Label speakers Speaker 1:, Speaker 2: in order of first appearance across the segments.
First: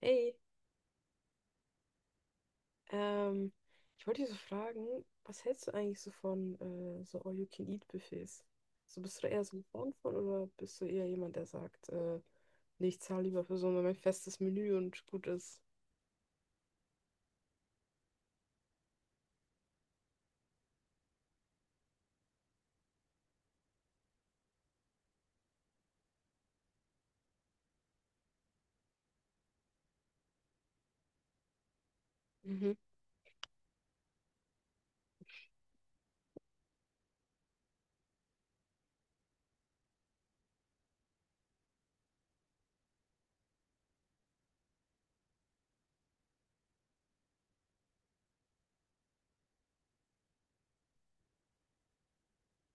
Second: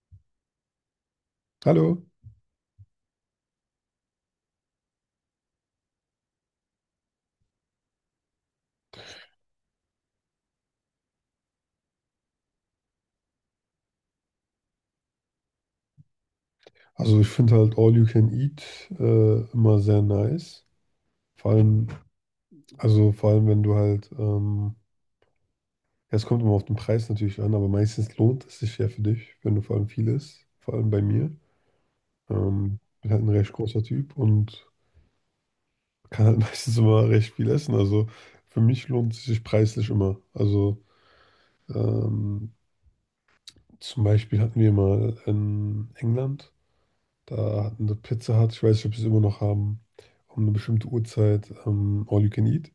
Speaker 1: Hey,
Speaker 2: Hallo.
Speaker 1: ähm, ich wollte dich so fragen, was hältst du eigentlich so von so All-You-Can-Eat-Buffets? So bist du da eher so ein Fan von oder bist du eher jemand, der sagt, nee, ich zahle lieber für so ein festes Menü und gut ist?
Speaker 2: Also ich finde halt All You Can Eat immer sehr nice. Vor allem, also vor allem, wenn du halt, ja, es kommt immer auf den Preis natürlich an, aber meistens lohnt es sich ja für dich, wenn du vor allem viel isst, vor allem bei mir.
Speaker 1: Mhm,
Speaker 2: Bin halt ein recht großer Typ und kann halt meistens immer recht viel essen. Also für mich lohnt es sich preislich immer. Also ähm, zum Beispiel hatten wir mal in England. Da hatten wir Pizza Hut, ich weiß nicht, ob sie es immer noch haben, um eine bestimmte Uhrzeit All You Can Eat.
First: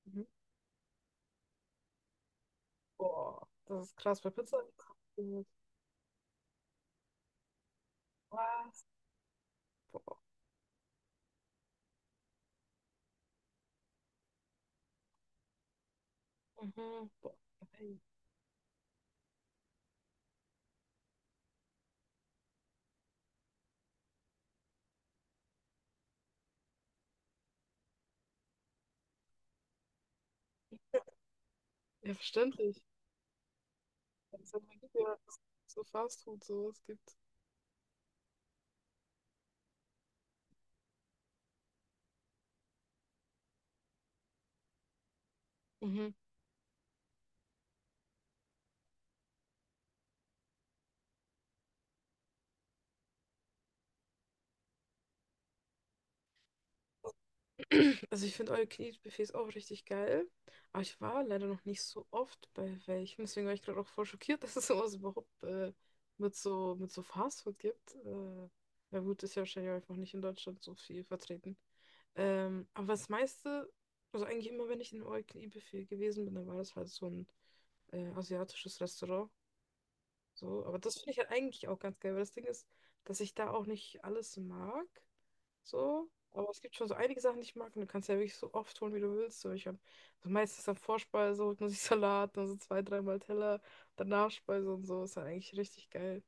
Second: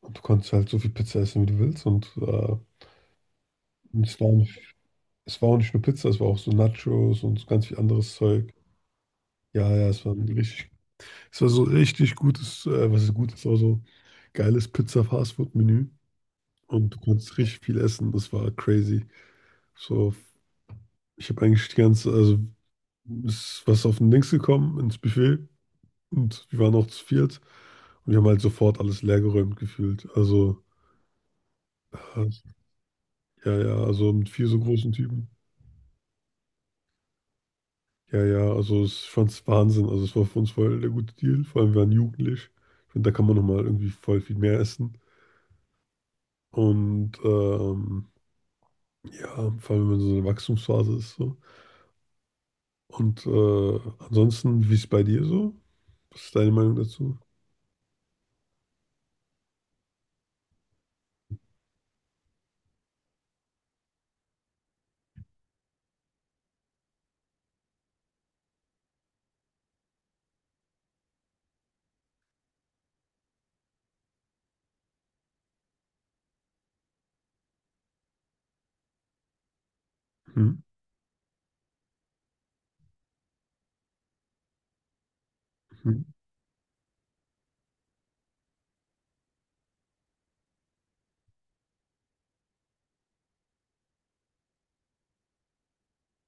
Speaker 2: Und du
Speaker 1: mhm.
Speaker 2: konntest halt so viel Pizza essen, wie du willst. Und
Speaker 1: Boah, das ist
Speaker 2: es
Speaker 1: krass bei
Speaker 2: war nicht,
Speaker 1: Pizza.
Speaker 2: es war auch nicht nur Pizza, es war auch so Nachos und so ganz viel anderes Zeug.
Speaker 1: Was?
Speaker 2: Ja, ja,
Speaker 1: Boah,
Speaker 2: es war so richtig gutes, was ist gut es war so geiles Pizza-Fastfood-Menü. Und du
Speaker 1: mhm, boah,
Speaker 2: konntest richtig viel
Speaker 1: nein.
Speaker 2: essen, das war crazy. So, ich habe eigentlich die ganze, also ist was auf den Links gekommen, ins Buffet. Und wir waren auch zu viert und wir haben halt sofort alles leergeräumt gefühlt. Also,
Speaker 1: Ja,
Speaker 2: äh,
Speaker 1: verständlich.
Speaker 2: ja, ja, also mit
Speaker 1: Wenn
Speaker 2: vier
Speaker 1: es
Speaker 2: so
Speaker 1: halt mal
Speaker 2: großen
Speaker 1: gibt, ja,
Speaker 2: Typen.
Speaker 1: dass es so Fast Food sowas gibt.
Speaker 2: Ja, ja, also es fand es Wahnsinn. Also es war für uns voll der gute Deal. Vor allem wir waren jugendlich. Ich finde, da kann man nochmal irgendwie voll viel mehr essen. Und ja, vor allem wenn man so in der Wachstumsphase ist. So. Und ansonsten, wie ist es bei dir so? Was ist deine Meinung dazu?
Speaker 1: Also ich finde all you can eat Buffets auch richtig geil. Aber ich war leider noch nicht so oft bei welchen. Deswegen war ich gerade auch voll schockiert, dass es sowas überhaupt mit so Fastfood gibt. Ja gut, ist ja wahrscheinlich auch einfach nicht in Deutschland so viel vertreten. Aber das meiste, also eigentlich immer, wenn ich in einem all you can eat Buffet gewesen bin, dann war das halt so ein asiatisches Restaurant.
Speaker 2: Hm,
Speaker 1: So, aber das finde ich halt eigentlich auch ganz geil, weil das Ding ist, dass ich da auch nicht alles mag.
Speaker 2: hm,
Speaker 1: So. Aber es gibt schon so einige Sachen, die ich mag. Und du kannst ja wirklich so oft holen, wie du willst. So, ich habe also meistens am Vorspeise, holt man sich Salat, dann so zwei, dreimal Teller, dann Nachspeise und so. Ist dann eigentlich richtig geil.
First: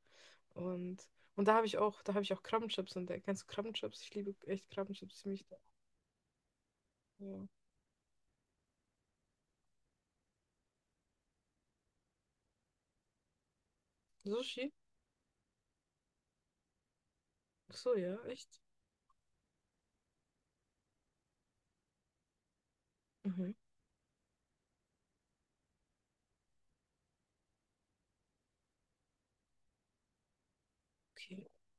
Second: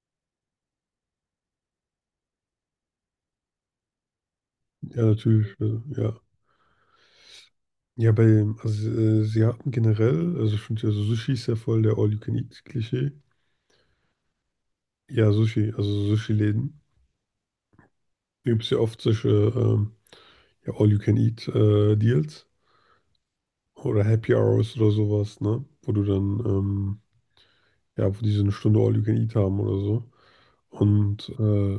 Speaker 1: Und, und da habe ich auch, da habe ich auch Krabbenchips entdeckt. Kennst du Krabbenchips? Ich liebe echt
Speaker 2: ja,
Speaker 1: Krabbenchips ziemlich.
Speaker 2: natürlich. Ja,
Speaker 1: Ja.
Speaker 2: ja, bei, also Asiaten generell, also ich finde ja, so Sushi ist ja voll der All-You-Can-Eat-Klischee.
Speaker 1: Sushi?
Speaker 2: Ja, Sushi, also Sushi-Läden.
Speaker 1: Ach so, ja,
Speaker 2: Da
Speaker 1: echt?
Speaker 2: gibt es ja oft solche ja, All-You-Can-Eat-Deals
Speaker 1: Mhm.
Speaker 2: oder Happy Hours oder sowas, ne? Wo du dann, ja, wo die so eine Stunde All-You-Can-Eat haben oder so. Und
Speaker 1: Okay.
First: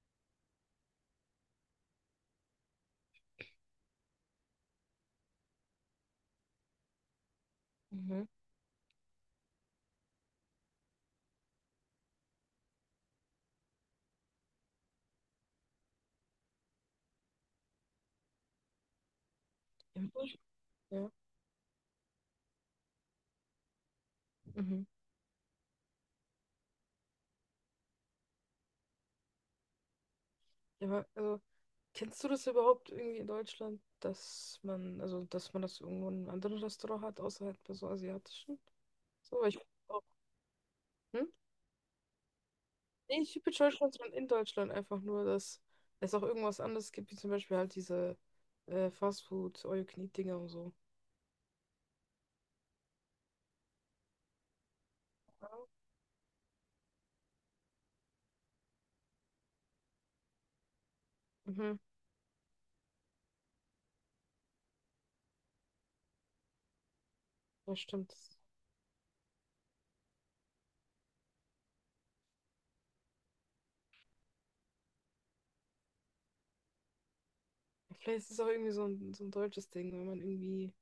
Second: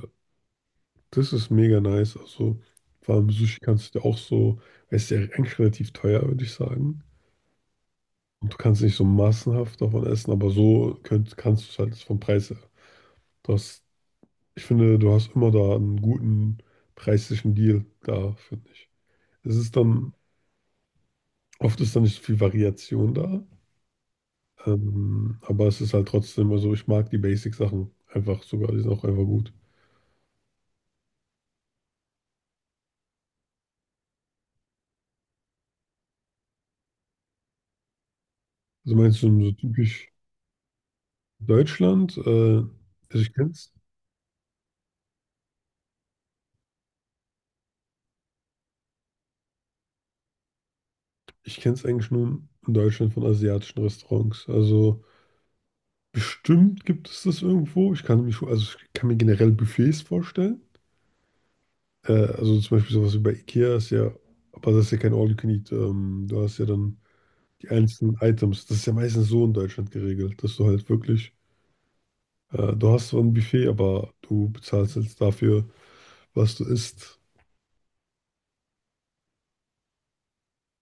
Speaker 2: das ist mega nice. Also vor allem Sushi kannst du ja auch so, es ist ja eigentlich relativ teuer, würde ich sagen.
Speaker 1: Mhm.
Speaker 2: Und du kannst nicht so massenhaft davon essen, aber so kannst du es halt vom Preis her. Du hast Ich finde, du hast immer da einen guten preislichen Deal da, finde ich. Es ist
Speaker 1: Ja.
Speaker 2: dann,
Speaker 1: Sushi? Ja.
Speaker 2: oft ist dann nicht so viel Variation da,
Speaker 1: Mhm.
Speaker 2: aber es ist halt trotzdem, also ich mag die Basic-Sachen einfach sogar, die sind auch einfach gut.
Speaker 1: Ja, aber, also, kennst du das überhaupt irgendwie in Deutschland, dass man, also dass man das irgendwo in einem anderen Restaurant hat, außer halt bei so asiatischen?
Speaker 2: Also meinst du
Speaker 1: So,
Speaker 2: so
Speaker 1: ich. Oh,
Speaker 2: typisch
Speaker 1: hm?
Speaker 2: Deutschland? Also
Speaker 1: Nee,
Speaker 2: ich
Speaker 1: nicht typisch
Speaker 2: kenn's,
Speaker 1: Deutschland, sondern in Deutschland einfach nur, dass es auch irgendwas anderes gibt, wie zum Beispiel halt diese Fastfood, All-You-Can-Eat-Dinger und so.
Speaker 2: ich kenn's eigentlich nur in Deutschland von asiatischen Restaurants. Also
Speaker 1: Ja.
Speaker 2: bestimmt gibt es das irgendwo. Also ich kann mir generell Buffets vorstellen.
Speaker 1: Mhm,
Speaker 2: Also zum Beispiel sowas wie bei IKEA ist ja, aber das ist ja kein All-You-Can-Eat. Du hast ja dann die
Speaker 1: das stimmt.
Speaker 2: einzelnen Items. Das ist ja meistens so in Deutschland geregelt, dass du halt wirklich, du hast so ein Buffet, aber du bezahlst jetzt dafür, was du isst.
Speaker 1: Ja, vielleicht ist es auch irgendwie so ein deutsches Ding, wenn man irgendwie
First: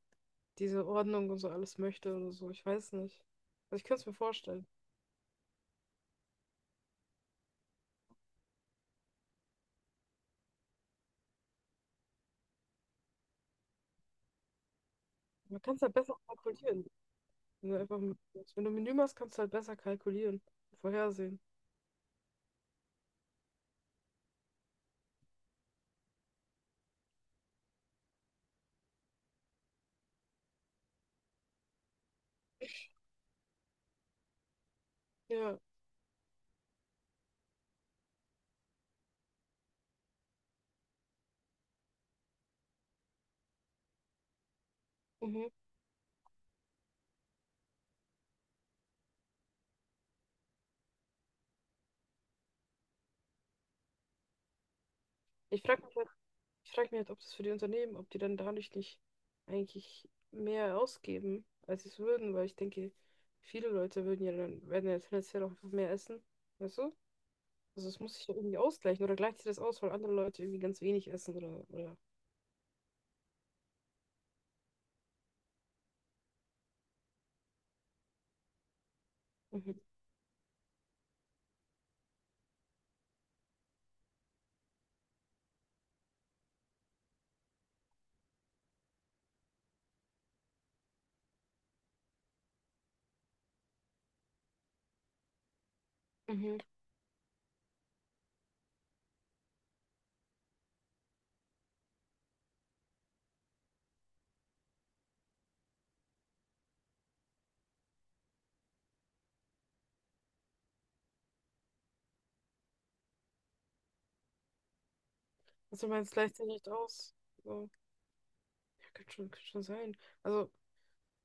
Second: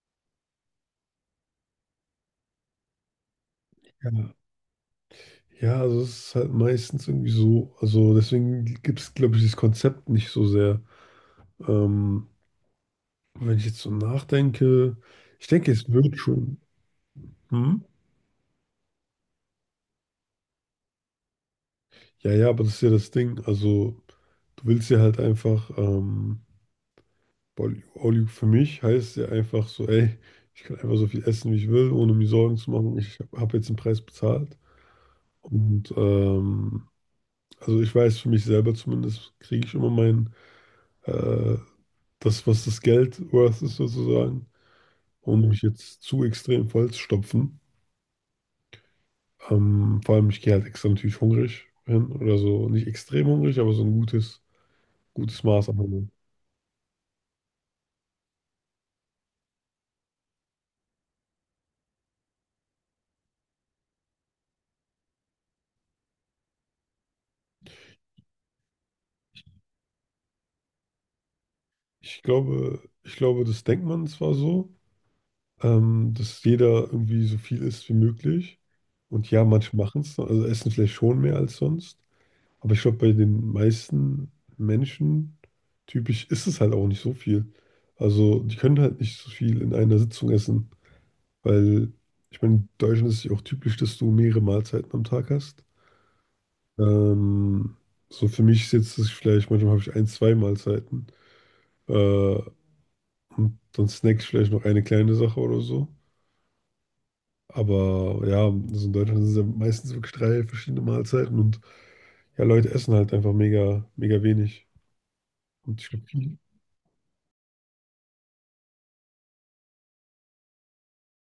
Speaker 1: diese Ordnung und so alles möchte oder so. Ich weiß nicht. Also ich könnte es
Speaker 2: Ja.
Speaker 1: mir vorstellen.
Speaker 2: Ja, also es ist halt meistens irgendwie so. Also deswegen gibt es, glaube ich, dieses Konzept nicht so sehr. Ähm, Wenn ich jetzt so nachdenke, ich
Speaker 1: Man
Speaker 2: denke,
Speaker 1: kann es
Speaker 2: es
Speaker 1: halt besser
Speaker 2: wird schon.
Speaker 1: kalkulieren. Wenn du
Speaker 2: Hm?
Speaker 1: einfach, wenn du ein Menü machst, kannst du halt besser kalkulieren, vorhersehen.
Speaker 2: Ja, ja, aber das ist ja das Ding. Also du willst ja halt einfach. All you für mich heißt ja einfach so, ey, ich kann einfach so viel essen, wie ich will, ohne mir Sorgen zu machen. Ich habe jetzt den Preis bezahlt.
Speaker 1: Ja,
Speaker 2: Und also ich weiß für mich selber zumindest, kriege ich immer äh, das, was das Geld worth ist sozusagen, ohne
Speaker 1: mhm.
Speaker 2: mich jetzt zu extrem voll zu stopfen. Vor allem, ich gehe halt extra natürlich hungrig hin oder so, nicht extrem hungrig, aber so ein gutes, gutes
Speaker 1: Ich
Speaker 2: Maß an
Speaker 1: frage mich
Speaker 2: Hunger.
Speaker 1: halt Ich frage mich halt, ob das für die Unternehmen, ob die dann dadurch nicht eigentlich mehr ausgeben, als sie es würden, weil ich denke, viele Leute würden ja dann, werden ja tendenziell auch einfach mehr essen. Weißt du? Also es muss sich ja irgendwie ausgleichen oder gleicht sich das aus, weil andere Leute irgendwie ganz wenig essen oder, oder.
Speaker 2: Ich glaube, das denkt man zwar so, dass jeder irgendwie so viel isst wie möglich. Und ja, manche
Speaker 1: Mhm.
Speaker 2: machen es, also essen vielleicht schon mehr als sonst. Aber ich glaube, bei den meisten Menschen typisch ist es halt auch nicht so viel. Also die können halt nicht so viel in einer Sitzung essen, weil ich meine, in Deutschland ist es ja auch typisch, dass du mehrere Mahlzeiten am Tag hast.
Speaker 1: Mhm.
Speaker 2: Ähm, so für mich ist jetzt das vielleicht, manchmal habe ich ein, zwei Mahlzeiten. Äh, und dann snack ich vielleicht noch eine kleine Sache oder so. Aber ja, also in Deutschland sind es ja meistens wirklich drei verschiedene Mahlzeiten und ja, Leute essen halt einfach mega, mega wenig. Und
Speaker 1: Also du meinst, gleicht sich nicht aus. So. Ja, kann schon sein. Also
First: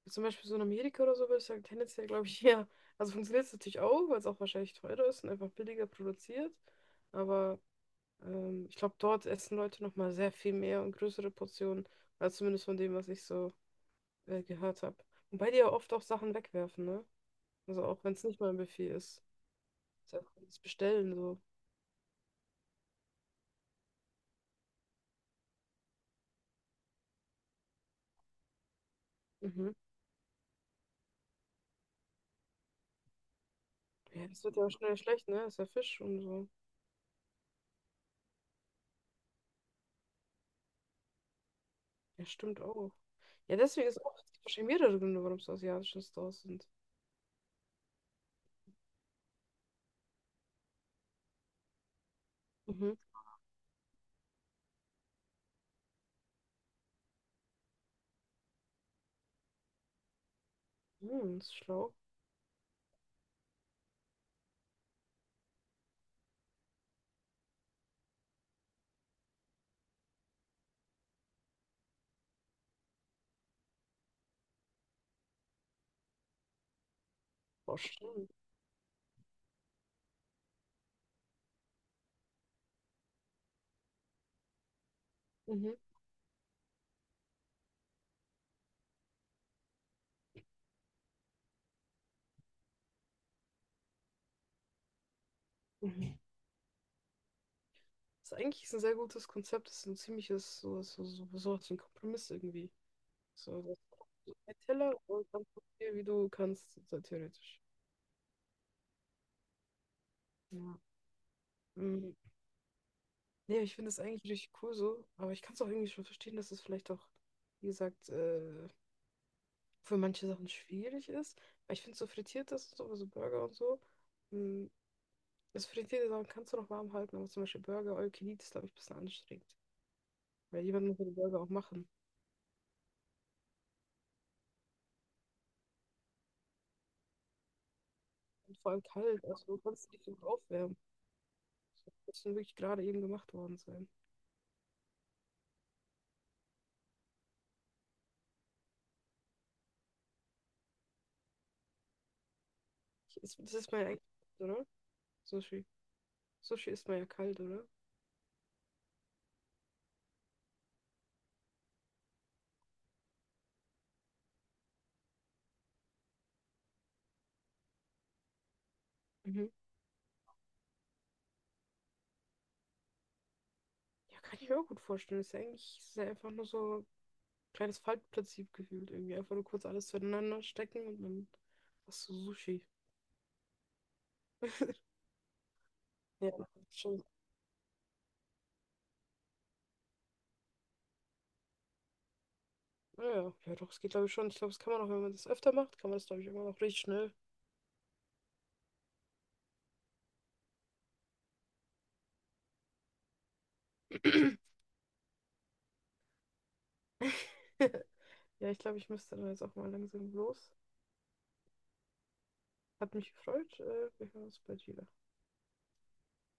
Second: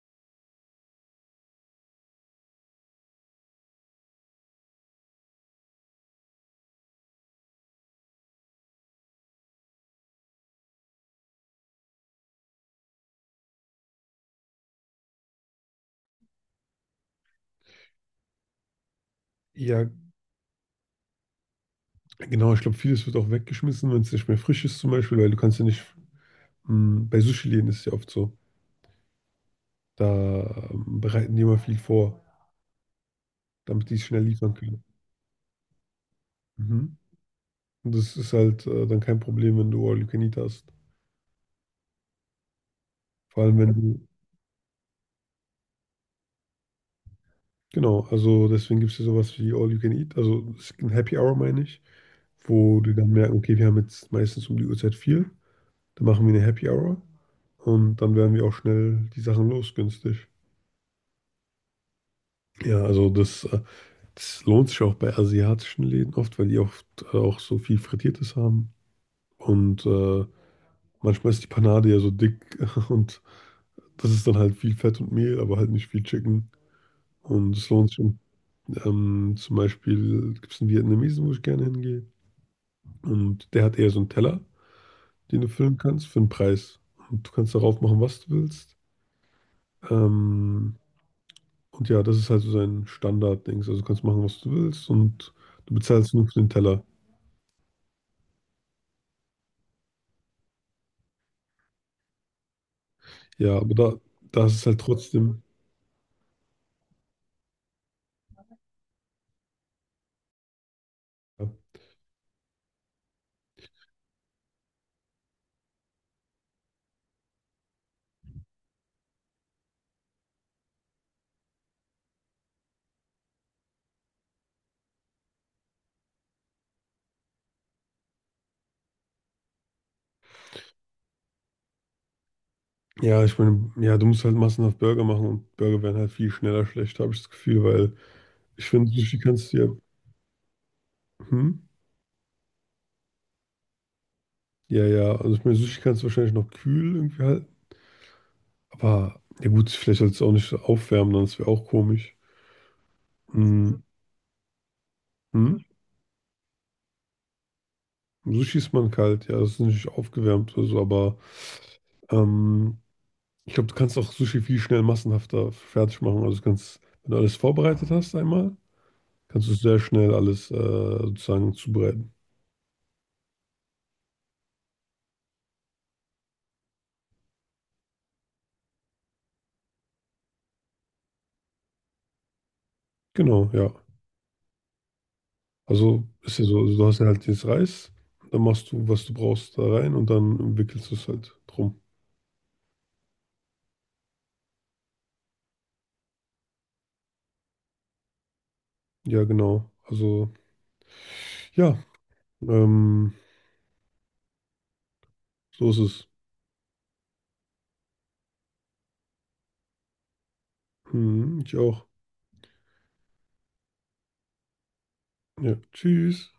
Speaker 1: zum Beispiel so in Amerika oder so würde ich sagen, tendenziell glaube ich, ja. Also funktioniert es natürlich auch, weil es auch wahrscheinlich teurer ist und einfach billiger produziert. Aber ich glaube, dort essen Leute nochmal sehr viel mehr und größere Portionen, als zumindest von dem, was ich so gehört habe. Wobei die ja oft auch Sachen wegwerfen, ne? Also auch wenn es nicht mal ein Buffet ist.
Speaker 2: ja,
Speaker 1: Ist ja auch das Bestellen so.
Speaker 2: genau, ich glaube, vieles wird auch weggeschmissen, wenn es nicht mehr frisch ist zum Beispiel, weil du kannst ja nicht, mh, bei Sushi-Läden ist es ja oft so,
Speaker 1: Mhm.
Speaker 2: da bereiten die immer viel vor, damit die es schnell
Speaker 1: Ja, das
Speaker 2: liefern
Speaker 1: wird ja auch
Speaker 2: können.
Speaker 1: schnell schlecht, ne? Ist ja Fisch und so.
Speaker 2: Mhm. Und das ist halt dann kein Problem, wenn du All You Can Eat hast.
Speaker 1: Ja, stimmt auch.
Speaker 2: Vor
Speaker 1: Ja,
Speaker 2: allem, wenn
Speaker 1: deswegen ist
Speaker 2: du,
Speaker 1: auch es gibt wahrscheinlich mehrere Gründe, warum es asiatische Stores sind.
Speaker 2: genau, also deswegen gibt es ja sowas wie All You Can Eat, also es gibt ein Happy Hour, meine ich. Wo die
Speaker 1: Mhm.
Speaker 2: dann merken, okay, wir haben jetzt meistens um die Uhrzeit viel, dann machen wir eine Happy Hour und dann werden wir auch schnell die Sachen los, günstig.
Speaker 1: Hm, das ist schlau.
Speaker 2: Ja, also das lohnt sich auch bei asiatischen Läden oft, weil die oft auch so viel Frittiertes haben und manchmal ist die Panade ja so dick und das ist dann halt viel Fett und Mehl, aber halt nicht viel Chicken. Und es
Speaker 1: Boah,
Speaker 2: lohnt sich. Und,
Speaker 1: stimmt.
Speaker 2: Zum Beispiel gibt es einen Vietnamesen, wo ich gerne hingehe. Und der hat eher so einen Teller, den du
Speaker 1: Mhm.
Speaker 2: füllen kannst für einen Preis. Und du kannst darauf machen, was du willst. Ähm, und ja, das ist halt so sein Standard-Dings. Also du kannst machen, was du willst und du bezahlst
Speaker 1: Mhm.
Speaker 2: nur für den Teller.
Speaker 1: Das ist eigentlich ein sehr gutes Konzept. Das ist ein ziemliches, so, so, so, so was wie ein Kompromiss irgendwie.
Speaker 2: Ja,
Speaker 1: So,
Speaker 2: aber
Speaker 1: das
Speaker 2: da,
Speaker 1: ist
Speaker 2: da ist
Speaker 1: ein
Speaker 2: es halt
Speaker 1: Teller und
Speaker 2: trotzdem.
Speaker 1: dann guck dir, wie du kannst, so theoretisch. Ja. Mm, ja, ich finde es eigentlich richtig cool so, aber ich kann es auch irgendwie schon verstehen, dass es vielleicht auch, wie gesagt, für manche Sachen schwierig ist. Aber ich finde so frittiertes und so, also Burger und so, mh, das frittierte Sachen kannst du noch warm halten, aber zum Beispiel Burger, All You Can Eat ist, glaube ich, ein bisschen anstrengend. Weil jemand muss ja die Burger auch machen.
Speaker 2: Ja, ich meine, ja, du musst halt massenhaft Burger machen und Burger werden halt viel schneller schlecht, habe ich das Gefühl, weil
Speaker 1: Und
Speaker 2: ich
Speaker 1: vor allem
Speaker 2: finde, Sushi
Speaker 1: kalt, also
Speaker 2: kannst du
Speaker 1: du
Speaker 2: ja,
Speaker 1: kannst nicht so gut aufwärmen.
Speaker 2: hm?
Speaker 1: Das muss wirklich gerade eben gemacht worden sein.
Speaker 2: Ja, ja, also ich meine, Sushi kannst du wahrscheinlich noch kühl irgendwie halten, aber ja gut, vielleicht sollst du es auch nicht aufwärmen, dann ist wäre auch komisch.
Speaker 1: Ich, ist, das ist
Speaker 2: Hm.
Speaker 1: mein eigenes, oder? So
Speaker 2: Hm?
Speaker 1: schwierig. Sushi isst man ja kalt, oder?
Speaker 2: So schießt man kalt, ja, das ist nicht aufgewärmt oder so, aber ähm, ich glaube, du kannst auch Sushi viel schnell massenhafter fertig machen. Also du kannst, wenn du alles vorbereitet hast einmal,
Speaker 1: Mhm.
Speaker 2: kannst du sehr schnell alles sozusagen zubereiten.
Speaker 1: Ja, kann ich mir auch gut vorstellen. Ist ja eigentlich ist ja einfach nur so ein kleines Faltprinzip gefühlt irgendwie. Einfach nur kurz alles zueinander stecken und dann hast du Sushi.
Speaker 2: Genau, ja. Also
Speaker 1: Ja,
Speaker 2: ist ja so, also du hast
Speaker 1: schon.
Speaker 2: ja halt jetzt Reis, dann machst du, was du brauchst, da rein und dann wickelst du es halt drum.
Speaker 1: Ja, ja, doch, es geht, glaube ich, schon. Ich glaube, das kann man auch, wenn man das öfter macht, kann man das, glaube ich, immer noch richtig schnell.
Speaker 2: Ja, genau. Also, ja, ähm, so ist es.
Speaker 1: Ja, ich glaube, ich müsste dann jetzt auch mal langsam los.
Speaker 2: Hm, ich auch.
Speaker 1: Hat mich gefreut. Wir hören uns bald wieder.
Speaker 2: Ja, tschüss.